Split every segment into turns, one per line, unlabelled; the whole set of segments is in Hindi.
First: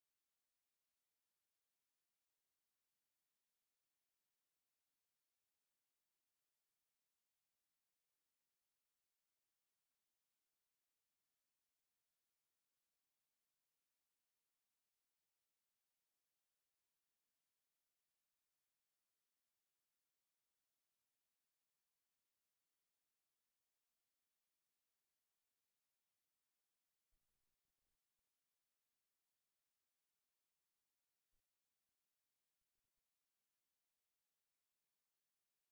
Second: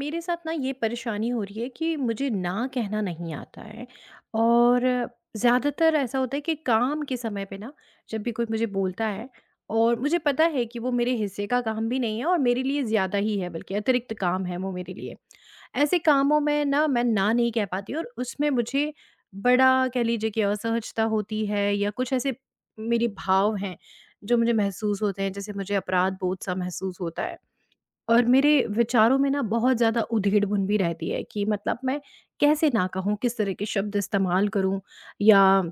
मेरे साथ ना ये परेशानी हो रही है कि मुझे ना कहना नहीं आता है और ज़्यादातर ऐसा होता है कि काम के समय पे ना, जब भी कोई मुझे बोलता है और मुझे पता है कि वो मेरे हिस्से का काम भी नहीं है और मेरे लिए ज़्यादा ही है, बल्कि अतिरिक्त काम है वो मेरे लिए, ऐसे कामों में ना मैं ना नहीं कह पाती और उसमें मुझे बड़ा कह लीजिए कि असहजता होती है या कुछ ऐसे मेरे भाव हैं जो मुझे महसूस होते हैं, जैसे मुझे अपराध बोध सा महसूस होता है। और मेरे विचारों में ना बहुत ज़्यादा उधेड़-बुन भी रहती है कि मतलब मैं कैसे ना कहूँ, किस तरह के शब्द इस्तेमाल करूँ या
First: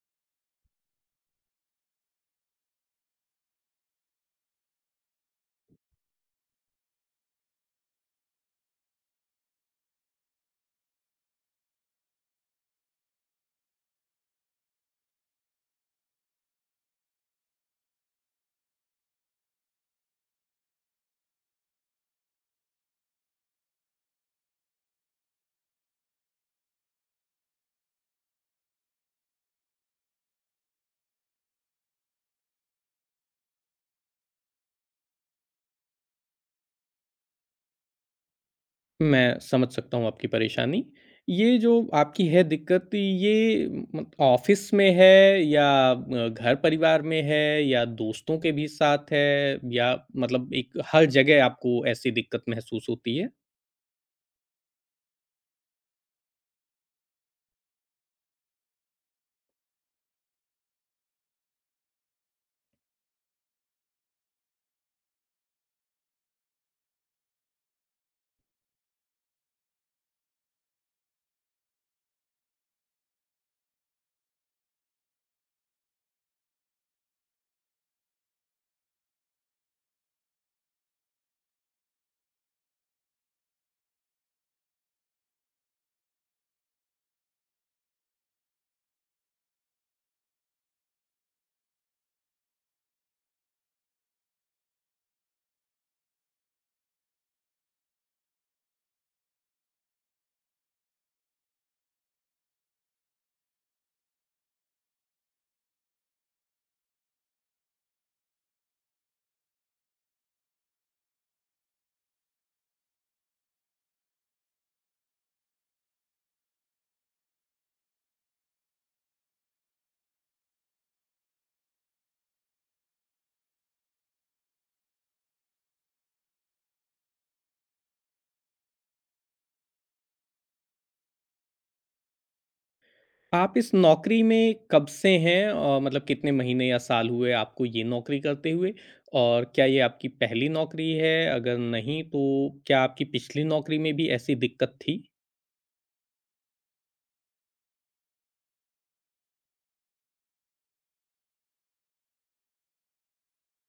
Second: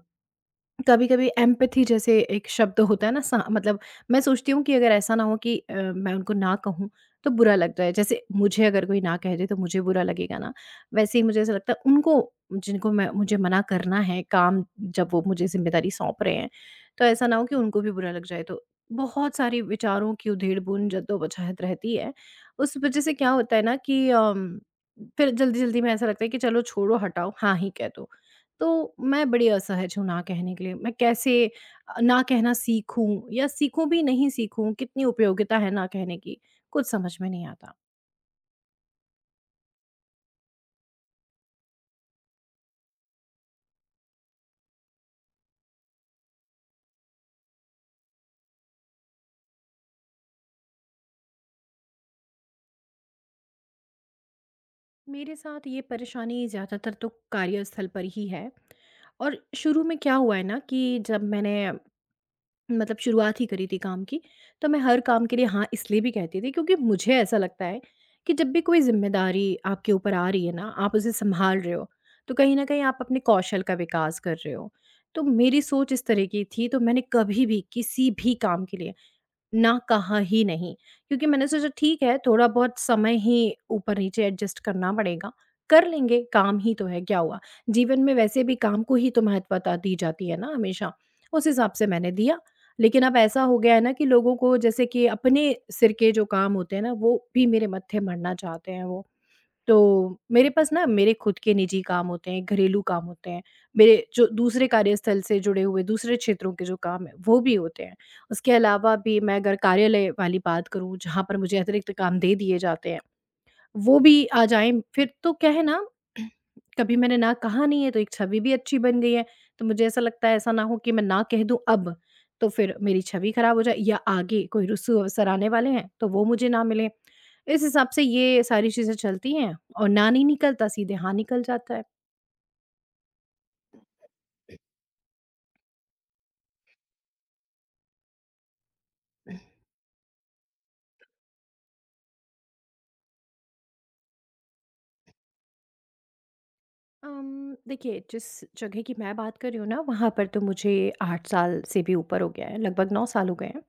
कभी-कभी एम्पैथी जैसे एक शब्द होता है ना सा मतलब मैं सोचती हूँ कि अगर ऐसा ना हो कि मैं उनको ना कहूँ तो बुरा लग जाए। जैसे मुझे अगर कोई ना कह दे तो मुझे बुरा लगेगा ना, वैसे ही मुझे ऐसा लगता है उनको जिनको मैं मुझे मना करना है काम, जब वो मुझे ज़िम्मेदारी सौंप रहे हैं, तो ऐसा ना हो कि उनको भी बुरा लग जाए। तो बहुत सारी विचारों की उधेड़-बुन, जद्दोजहद रहती है। उस वज़ह से क्या होता है ना कि फिर जल्दी-जल्दी में ऐसा लगता है कि चलो छोड़ो हटाओ, हाँ ही कह दो। तो मैं बड़ी असहज हूँ ना कहने के लिए। मैं कैसे ना कहना सीखूँ या सीखूँ भी नहीं सीखूँ? कितनी उपयोगिता है ना कहने की? कुछ समझ में नहीं आता।
मैं समझ सकता हूँ आपकी परेशानी। ये जो आपकी है दिक्कत, ये मत ऑफ़िस में है या घर-परिवार में है या दोस्तों के भी साथ है, या मतलब एक हर जगह आपको ऐसी दिक्कत महसूस होती है?
मेरे साथ ये परेशानी ज़्यादातर तो कार्यस्थल पर ही है और शुरू में क्या हुआ है ना कि जब मैंने मतलब शुरुआत ही करी थी काम की, तो मैं हर काम के लिए हाँ इसलिए भी कहती थी क्योंकि मुझे ऐसा लगता है कि जब भी कोई ज़िम्मेदारी आपके ऊपर आ रही है ना, आप उसे सँभाल रहे हो, तो कहीं न कहीं आप अपने कौशल का विकास कर रहे हो। तो मेरी सोच इस तरह की थी, तो मैंने कभी भी किसी भी काम के लिए ना कहा ही नहीं। क्योंकि मैंने सोचा ठीक है, थोड़ा बहुत समय ही ऊपर-नीचे एडजस्ट करना पड़ेगा, कर लेंगे, काम ही तो है, क्या हुआ? जीवन में वैसे भी काम को ही तो महत्वता दी जाती है ना हमेशा, उस हिसाब से मैंने दिया। लेकिन अब ऐसा हो गया है ना कि लोगों को जैसे कि अपने सिर के जो काम होते हैं ना, वो भी मेरे मत्थे मढ़ना चाहते हैं वो। तो मेरे पास ना मेरे खुद के निजी काम होते हैं, घरेलू काम होते हैं, मेरे जो दूसरे कार्यस्थल से जुड़े हुए दूसरे क्षेत्रों के जो काम हैं, वो भी होते हैं। उसके अलावा भी मैं अगर कार्यालय वाली बात करूँ, जहाँ पर मुझे अतिरिक्त काम दे दिए जाते हैं वो भी आ जाएँ, फिर तो क्या है ना, कभी मैंने ना कहा नहीं है, तो एक छवि भी अच्छी बन गई है। तो मुझे ऐसा लगता है ऐसा ना हो कि मैं ना कह दूँ अब, तो फिर मेरी छवि खराब हो जाए या आगे कोई रुस्सू अवसर आने वाले हैं, तो वो मुझे ना मिले। इस हिसाब से ये सारी चीज़ें चलती हैं और ना नहीं निकलता, सीधे हाँ निकल जाता है।
आप इस नौकरी में कब से हैं? मतलब कितने महीने या साल हुए आपको ये नौकरी करते हुए? और क्या ये आपकी पहली नौकरी है? अगर नहीं, तो क्या आपकी पिछली नौकरी में भी ऐसी दिक्कत थी?
देखिए जिस जगह की मैं बात कर रही हूँ ना वहाँ पर तो मुझे 8 साल से भी ऊपर हो गया है, लगभग 9 साल हो गए हैं।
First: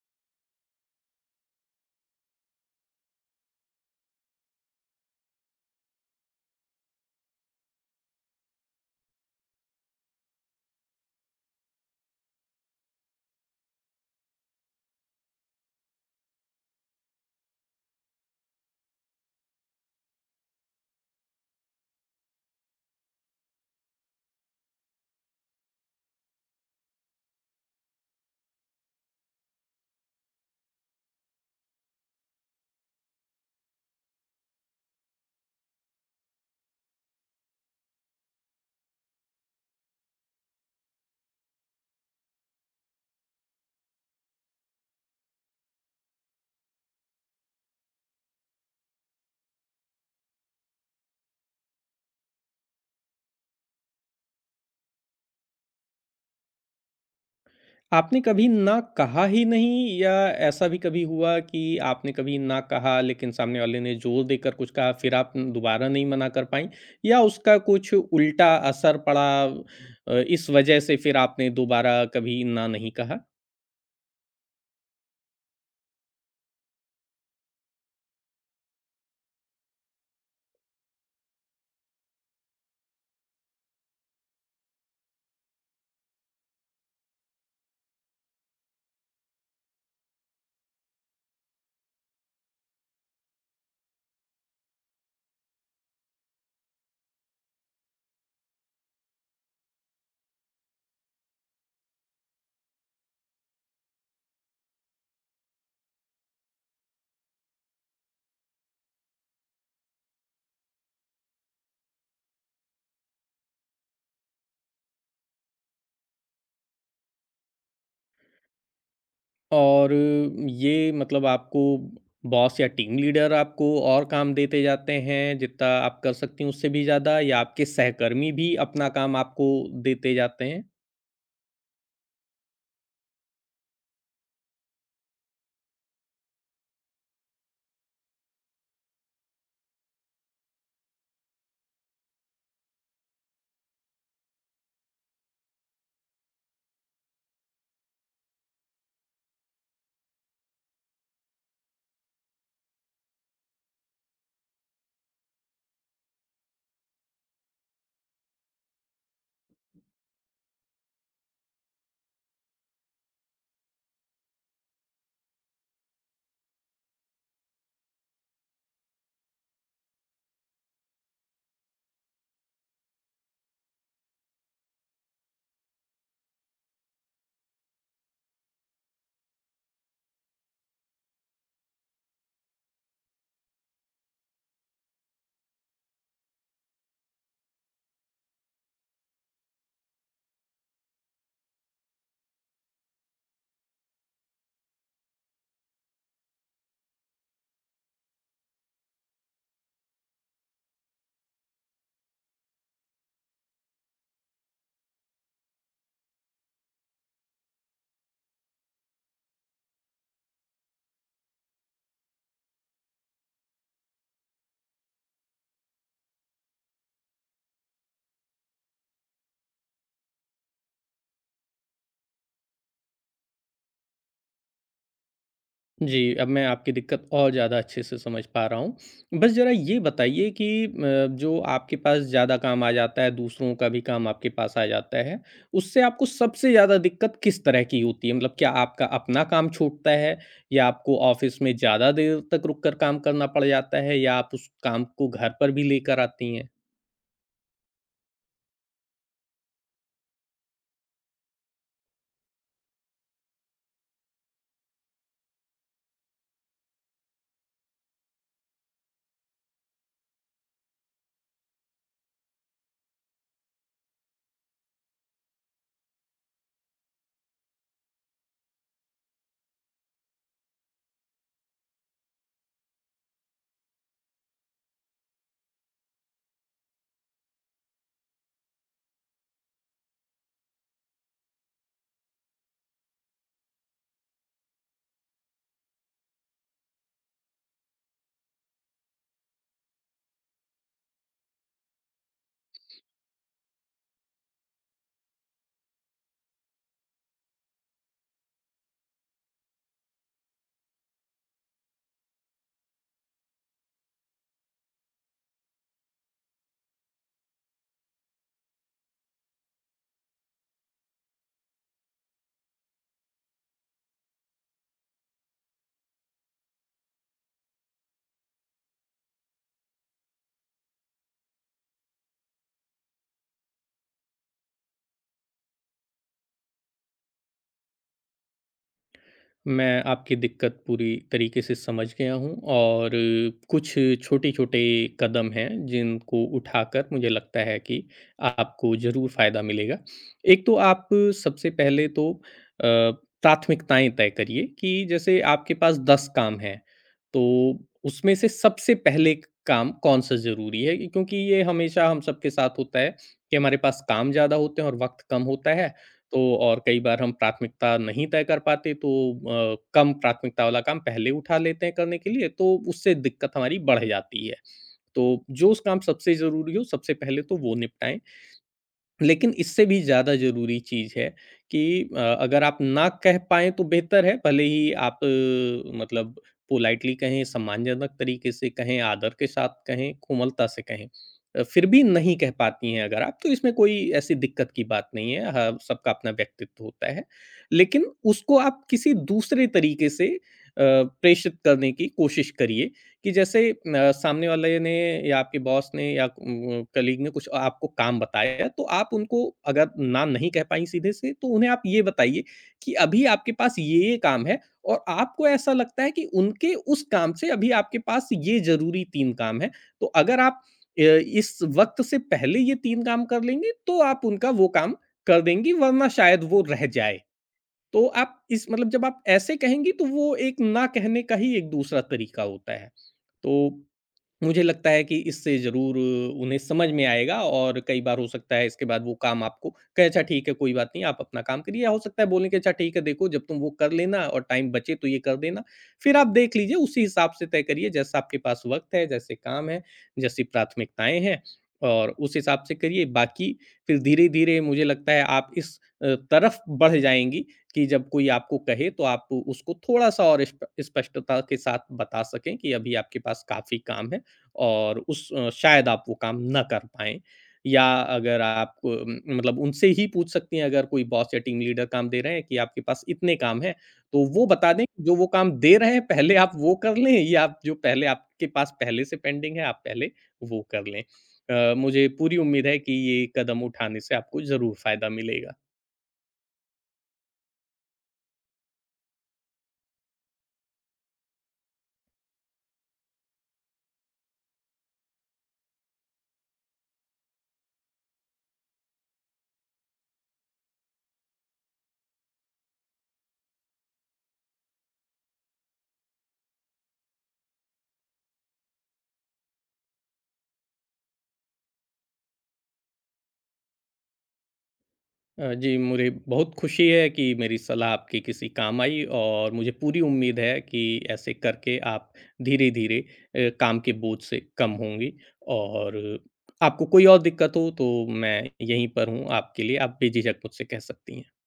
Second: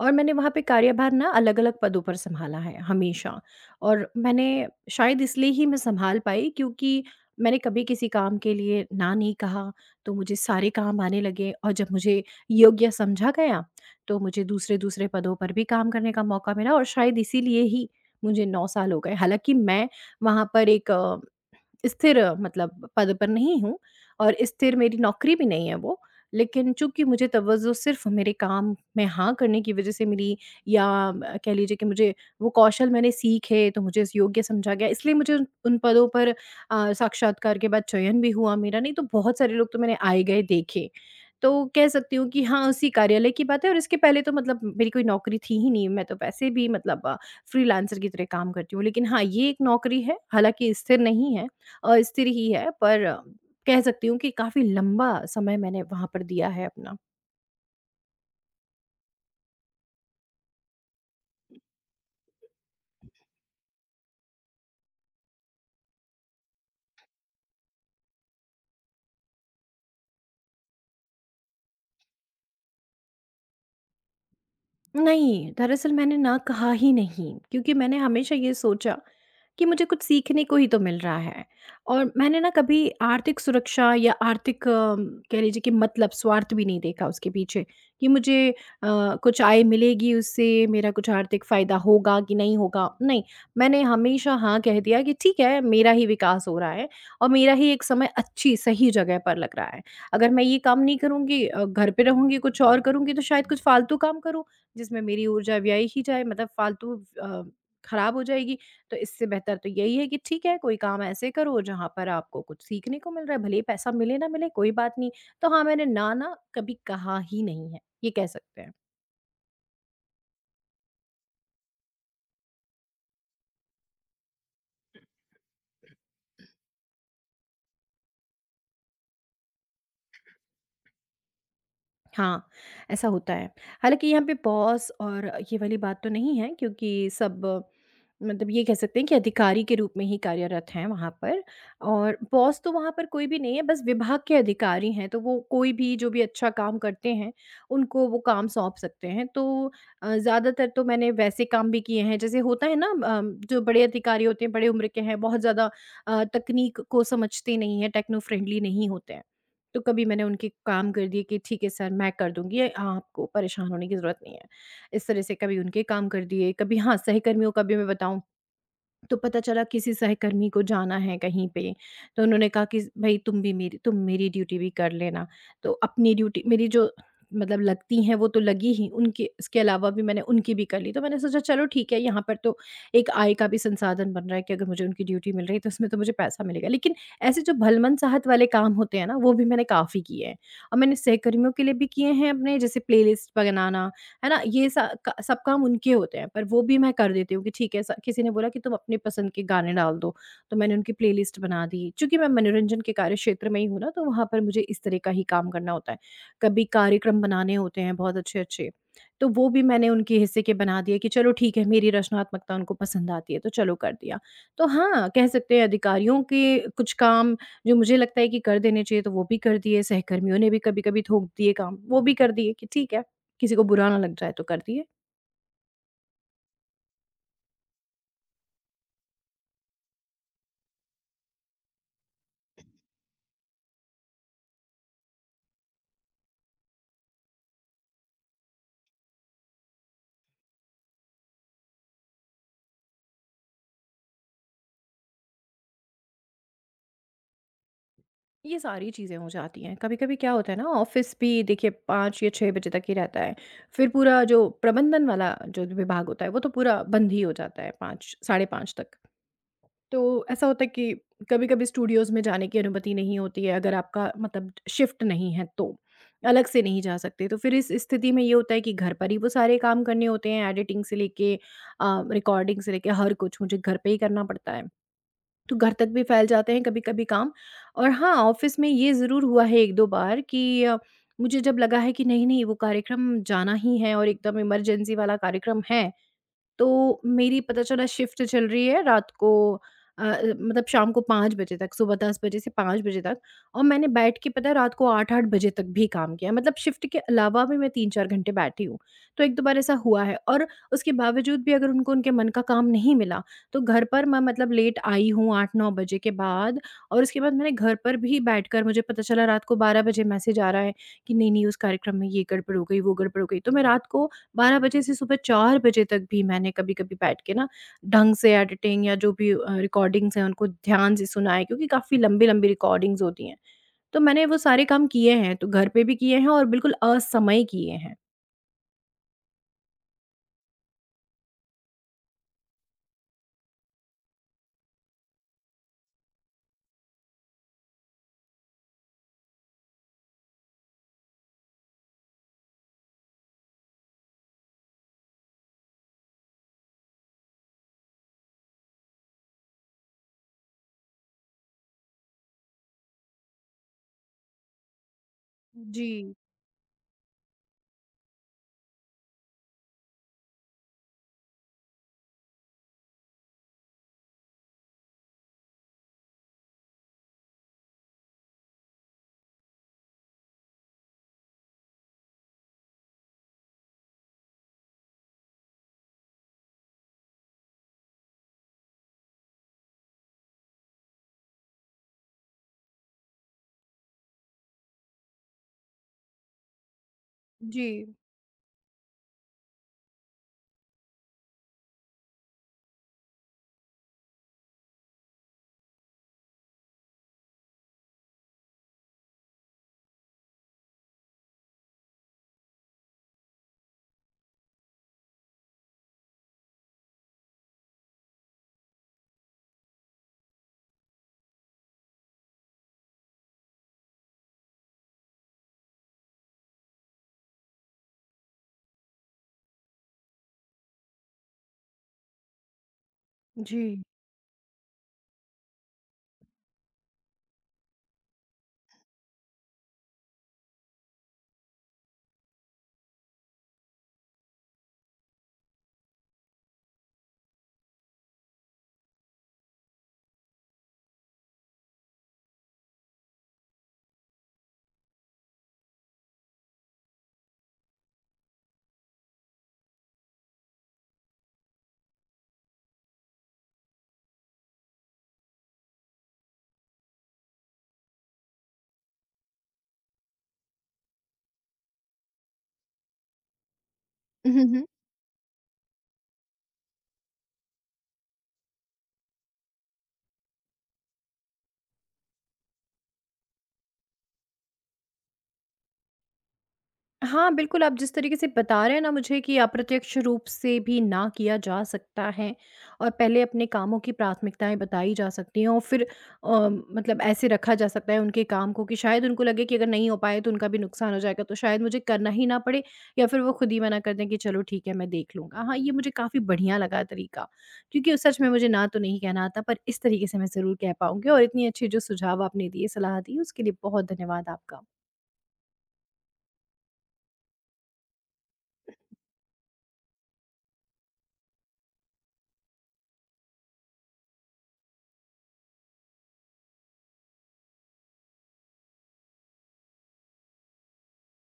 और मैंने वहाँ पे कार्यभार ना अलग-अलग पदों पर सँभाला है हमेशा और मैंने शायद इसलिए ही मैं सँभाल पाई क्योंकि मैंने कभी किसी काम के लिए ना नहीं कहा, तो मुझे सारे काम आने लगे और जब मुझे योग्य समझा गया, तो मुझे दूसरे-दूसरे पदों पर भी काम करने का मौका मिला और शायद इसीलिए ही मुझे 9 साल हो गए। हालाँकि मैं वहाँ पर एक स्थिर मतलब पद पर नहीं हूँ और स्थिर मेरी नौकरी भी नहीं है वो। लेकिन चूँकि मुझे तवज्जो सिर्फ़ मेरे काम में हाँ करने की वज़ह से मिली या कह लीजिए कि मुझे वो कौशल मैंने सीखे तो मुझे योग्य समझा गया इसलिए मुझे उन उन पदों पर साक्षात्कार के बाद चयन भी हुआ मेरा, नहीं तो बहुत सारे लोग तो मैंने आए-गए देखे। तो कह सकती हूँ कि हाँ, उसी कार्यालय की बात है और इसके पहले तो मतलब मेरी कोई नौकरी थी ही नहीं, मैं तो वैसे भी मतलब फ्रीलांसर की तरह काम करती हूँ। लेकिन हाँ, ये एक नौकरी है, हालाँकि स्थिर नहीं है। स्थिर ही है पर कह सकती हूँ कि काफ़ी लंबा समय मैंने वहाँ पर दिया है अपना।
आपने कभी ना कहा ही नहीं, या ऐसा भी कभी हुआ कि आपने कभी ना कहा लेकिन सामने वाले ने जोर देकर कुछ कहा, फिर आप दोबारा नहीं मना कर पाई, या उसका कुछ उल्टा असर पड़ा, इस वजह से फिर आपने दोबारा कभी ना नहीं कहा?
नहीं, दरअसल मैंने ना कहा ही नहीं, क्योंकि मैंने हमेशा ये सोचा कि मुझे कुछ सीखने को ही तो मिल रहा है और मैंने ना कभी आर्थिक सुरक्षा या आर्थिक कह लीजिए कि मतलब स्वार्थ भी नहीं देखा उसके पीछे कि मुझे कुछ आय मिलेगी उससे मेरा कुछ आर्थिक फ़ायदा होगा कि नहीं होगा। नहीं, मैंने हमेशा हाँ कह दिया कि ठीक है, मेरा ही विकास हो रहा है और मेरा ही एक समय अच्छी सही जगह पर लग रहा है। अगर मैं ये काम नहीं करूँगी घर पे रहूँगी, कुछ और करूँगी तो शायद कुछ फ़ालतू काम करूँ जिसमें मेरी ऊर्जा व्यय ही जाए मतलब फालतू अ, खराब हो जाएगी। तो इससे बेहतर तो यही है कि ठीक है, कोई काम ऐसे करो जहाँ पर आपको कुछ सीखने को मिल रहा है, भले ही पैसा मिले ना मिले कोई बात नहीं। तो हाँ, मैंने ना ना कभी कहा ही नहीं है, ये कह सकते हैं।
और ये मतलब आपको बॉस या टीम लीडर आपको और काम देते जाते हैं जितना आप कर सकती हैं उससे भी ज़्यादा, या आपके सहकर्मी भी अपना काम आपको देते जाते हैं?
हाँ, ऐसा होता है। हालाँकि यहाँ पे बॉस और ये वाली बात तो नहीं है क्योंकि सब मतलब ये कह सकते हैं कि अधिकारी के रूप में ही कार्यरत हैं वहाँ पर और बॉस तो वहाँ पर कोई भी नहीं है, बस विभाग के अधिकारी हैं, तो वो कोई भी जो भी अच्छा काम करते हैं, उनको वो काम सौंप सकते हैं। तो ज़्यादातर तो मैंने वैसे काम भी किए हैं, जैसे होता है ना जो बड़े अधिकारी होते हैं, बड़े उम्र के हैं, बहुत ज़्यादा तकनीक को समझते नहीं हैं, टेक्नो फ्रेंडली नहीं होते हैं। तो कभी मैंने उनके काम कर दिए कि ठीक है सर, मैं कर दूंगी, ये आपको परेशान होने की ज़रूरत नहीं है। इस तरह से कभी उनके काम कर दिए, कभी हाँ, सहकर्मियों का भी मैं बताऊँ तो पता चला किसी सहकर्मी को जाना है कहीं पे, तो उन्होंने कहा कि भई तुम मेरी ड्यूटी भी कर लेना। तो अपनी ड्यूटी मेरी जो मतलब लगती हैं वो तो लगी ही, उनकी इसके अलावा भी मैंने उनकी भी कर ली। तो मैंने सोचा चलो ठीक है यहाँ पर तो एक आय का भी संसाधन बन रहा है कि अगर मुझे उनकी ड्यूटी मिल रही है तो इसमें तो मुझे पैसा मिलेगा। लेकिन ऐसे जो भलमन चाहत वाले काम होते हैं ना, वो भी मैंने काफ़ी किए हैं और मैंने सहकर्मियों के लिए भी किए हैं अपने, जैसे प्लेलिस्ट बनाना है ना? ये सा क सब काम उनके होते हैं, पर वो भी मैं कर देती हूँ कि ठीक है, स किसी ने बोला कि तुम अपनी पसंद के गाने डाल दो, तो मैंने उनकी प्लेलिस्ट बना दी। चूँकि मैं मनोरंजन के कार्य क्षेत्र में ही हूँ ना, तो वहाँ पर मुझे इस तरह का ही काम करना होता है। कभी कार्यक्रम बनाने होते हैं बहुत अच्छे-अच्छे, तो वो भी मैंने उनके हिस्से के बना दिए कि चलो ठीक है, मेरी रचनात्मकता उनको पसंद आती है, तो चलो कर दिया। तो हाँ, कह सकते हैं अधिकारियों के कुछ काम जो मुझे लगता है कि कर देने चाहिए, तो वो भी कर दिए, सहकर्मियों ने भी कभी-कभी थोप दिए काम, वो भी कर दिए कि ठीक है। किसी को बुरा ना लग जाए तो कर दिए।
जी, अब मैं आपकी दिक्कत और ज़्यादा अच्छे से समझ पा रहा हूँ। बस ज़रा ये बताइए कि जो आपके पास ज़्यादा काम आ जाता है, दूसरों का भी काम आपके पास आ जाता है, उससे आपको सबसे ज़्यादा दिक्कत किस तरह की होती है? मतलब क्या आपका अपना काम छूटता है, या आपको ऑफ़िस में ज़्यादा देर तक रुक कर काम करना पड़ जाता है, या आप उस काम को घर पर भी लेकर आती हैं?
ये सारी चीज़ें हो जाती हैं। कभी-कभी क्या होता है ना, ऑफ़िस भी देखिए 5 या 6 बजे तक ही रहता है। फिर पूरा जो प्रबंधन वाला जो विभाग होता है वो तो पूरा बंद ही हो जाता है 5 साढ़े 5 तक। तो ऐसा होता है कि कभी-कभी स्टूडियोज़ में जाने की अनुमति नहीं होती है अगर आपका मतलब शिफ्ट नहीं है तो। अलग से नहीं जा सकते। तो फिर इस स्थिति में ये होता है कि घर पर ही वो सारे काम करने होते हैं एडिटिंग से लेके रिकॉर्डिंग से लेके हर कुछ मुझे घर पे ही करना पड़ता है। तो घर तक भी फैल जाते हैं कभी-कभी काम और हाँ, ऑफ़िस में ये ज़रूर हुआ है 1-2 बार कि मुझे जब लगा है कि नहीं-नहीं वो कार्यक्रम जाना ही है और एकदम इमरजेंसी वाला कार्यक्रम है, तो मेरी पता चला शिफ्ट चल रही है रात को मतलब शाम को 5 बजे तक, सुबह 10 बजे से 5 बजे तक, और मैंने बैठ के पता है रात को 8-8 बजे तक भी काम किया। मतलब शिफ्ट के अलावा भी मैं 3-4 घंटे बैठी हूँ। तो 1-2 बार ऐसा हुआ है और उसके बावजूद भी अगर उनको उनके मन का काम नहीं मिला, तो घर पर मैं मतलब लेट आई हूँ 8-9 बजे के बाद और उसके बाद मैंने घर पर भी बैठकर मुझे पता चला रात को 12 बजे मैसेज आ रहा है कि नहीं-नहीं उस कार्यक्रम में ये गड़बड़ हो गई, वो गड़बड़ हो गई। तो मैं रात को 12 बजे से सुबह 4 बजे तक भी मैंने कभी-कभी बैठ के ना ढंग से एडिटिंग या जो भी रिकॉर्डिंग्स हैं उनको ध्यान से सुना है क्योंकि काफ़ी लंबी-लंबी रिकॉर्डिंग्स होती हैं। तो मैंने वो सारे काम किए हैं, तो घर पे भी किए हैं और बिल्कुल असमय किए हैं।
मैं आपकी दिक्कत पूरी तरीके से समझ गया हूँ, और कुछ छोटे-छोटे कदम हैं जिनको उठाकर मुझे लगता है कि आपको ज़रूर फ़ायदा मिलेगा। एक तो आप सबसे पहले तो प्राथमिकताएँ तय करिए, कि जैसे आपके पास 10 काम हैं, तो उसमें से सबसे पहले काम कौन-सा ज़रूरी है? क्योंकि ये हमेशा हम सबके साथ होता है कि हमारे पास काम ज़्यादा होते हैं और वक़्त कम होता है।
जी,
तो और कई बार हम प्राथमिकता नहीं तय कर पाते, तो कम प्राथमिकता वाला काम पहले उठा लेते हैं करने के लिए, तो उससे दिक्कत हमारी बढ़ जाती है। तो जो उस काम सबसे ज़रूरी हो सबसे पहले तो वो निपटाएँ। लेकिन इससे भी ज़्यादा ज़रूरी चीज़ है कि अगर आप ना कह पाएँ तो बेहतर है, भले ही आप मतलब पोलाइटली कहें, सम्मानजनक तरीके से कहें, आदर के साथ कहें, कोमलता से कहें। फिर भी नहीं कह पाती हैं अगर आप, तो इसमें कोई ऐसी दिक्कत की बात नहीं है, ह सबका अपना व्यक्तित्व होता है।
जी।
लेकिन उसको आप किसी दूसरे तरीके से प्रेषित करने की कोशिश करिए कि जैसे सामने वाले ने या आपके बॉस ने या कलीग ने कुछ आपको काम बताया, तो आप उनको अगर ना नहीं कह पाईं सीधे से, तो उन्हें आप ये बताइए कि अभी आपके पास ये-ये काम है और आपको ऐसा लगता है कि उनके उस काम से अभी आपके पास ये ज़रूरी 3 काम हैं। तो अगर आप इस वक़्त से पहले ये 3 काम कर लेंगे, तो आप उनका वो काम कर देंगी, वरना शायद वो रह जाए। तो आप इस मतलब जब आप ऐसे कहेंगी, तो वो एक ना कहने का ही एक दूसरा तरीका होता है।
जी।
तो मुझे लगता है कि इससे ज़रूर उन्हें समझ में आएगा, और कई बार हो सकता है इसके बाद वो काम आपको कहे अच्छा ठीक है कोई बात नहीं आप अपना काम करिए, या हो सकता है बोलें कि अच्छा ठीक है देखो जब तुम वो कर लेना और टाइम बचे तो ये कर देना, फिर आप देख लीजिए उसी हिसाब से तय करिए जैसा आपके पास वक्त है, जैसे काम है, जैसी प्राथमिकताएं हैं, और उस हिसाब से करिए। बाकी फिर धीरे धीरे मुझे लगता है आप इस तरफ बढ़ जाएंगी कि जब कोई आपको कहे तो आप उसको थोड़ा सा और स्पष्टता के साथ बता सकें कि अभी आपके पास काफ़ी काम है और उस शायद आप वो काम ना कर पाएँ। या अगर आप मतलब उनसे ही पूछ सकती हैं, अगर कोई बॉस या टीम लीडर काम दे रहे हैं कि आपके पास इतने काम हैं, तो वो बता दें कि जो वो काम दे रहे हैं पहले आप वो कर लें, या आप जो पहले आपके पास पहले से पेंडिंग है आप पहले वो कर लें। मुझे पूरी उम्मीद है कि ये कदम उठाने से आपको ज़रूर फ़ायदा मिलेगा।
हाँ, बिल्कुल, आप जिस तरीके से बता रहे हैं ना मुझे कि अप्रत्यक्ष रूप से भी ना किया जा सकता है और पहले अपने कामों की प्राथमिकताएँ बताई जा सकती हैं और फिर मतलब ऐसे रखा जा सकता है उनके काम को कि शायद उनको लगे कि अगर नहीं हो पाए तो उनका भी नुकसान हो जाएगा, तो शायद मुझे करना ही ना पड़े या फिर वो खुद ही मना कर दें कि चलो ठीक है, मैं देख लूँगा। हाँ, ये मुझे काफ़ी बढ़िया लगा तरीका, क्योंकि उस सच में मुझे ना तो नहीं कहना आता पर इस तरीके से मैं ज़रूर कह पाऊँगी और इतनी अच्छी जो सुझाव आपने दिए, सलाह दी, उसके लिए बहुत धन्यवाद आपका।
जी, मुझे बहुत खुशी है कि मेरी सलाह आपके किसी काम आई, और मुझे पूरी उम्मीद है कि ऐसे करके आप धीरे-धीरे काम के बोझ से कम होंगी, और आपको कोई और दिक्कत हो तो मैं यहीं पर हूँ आपके लिए, आप बेझिझक मुझसे कह सकती हैं।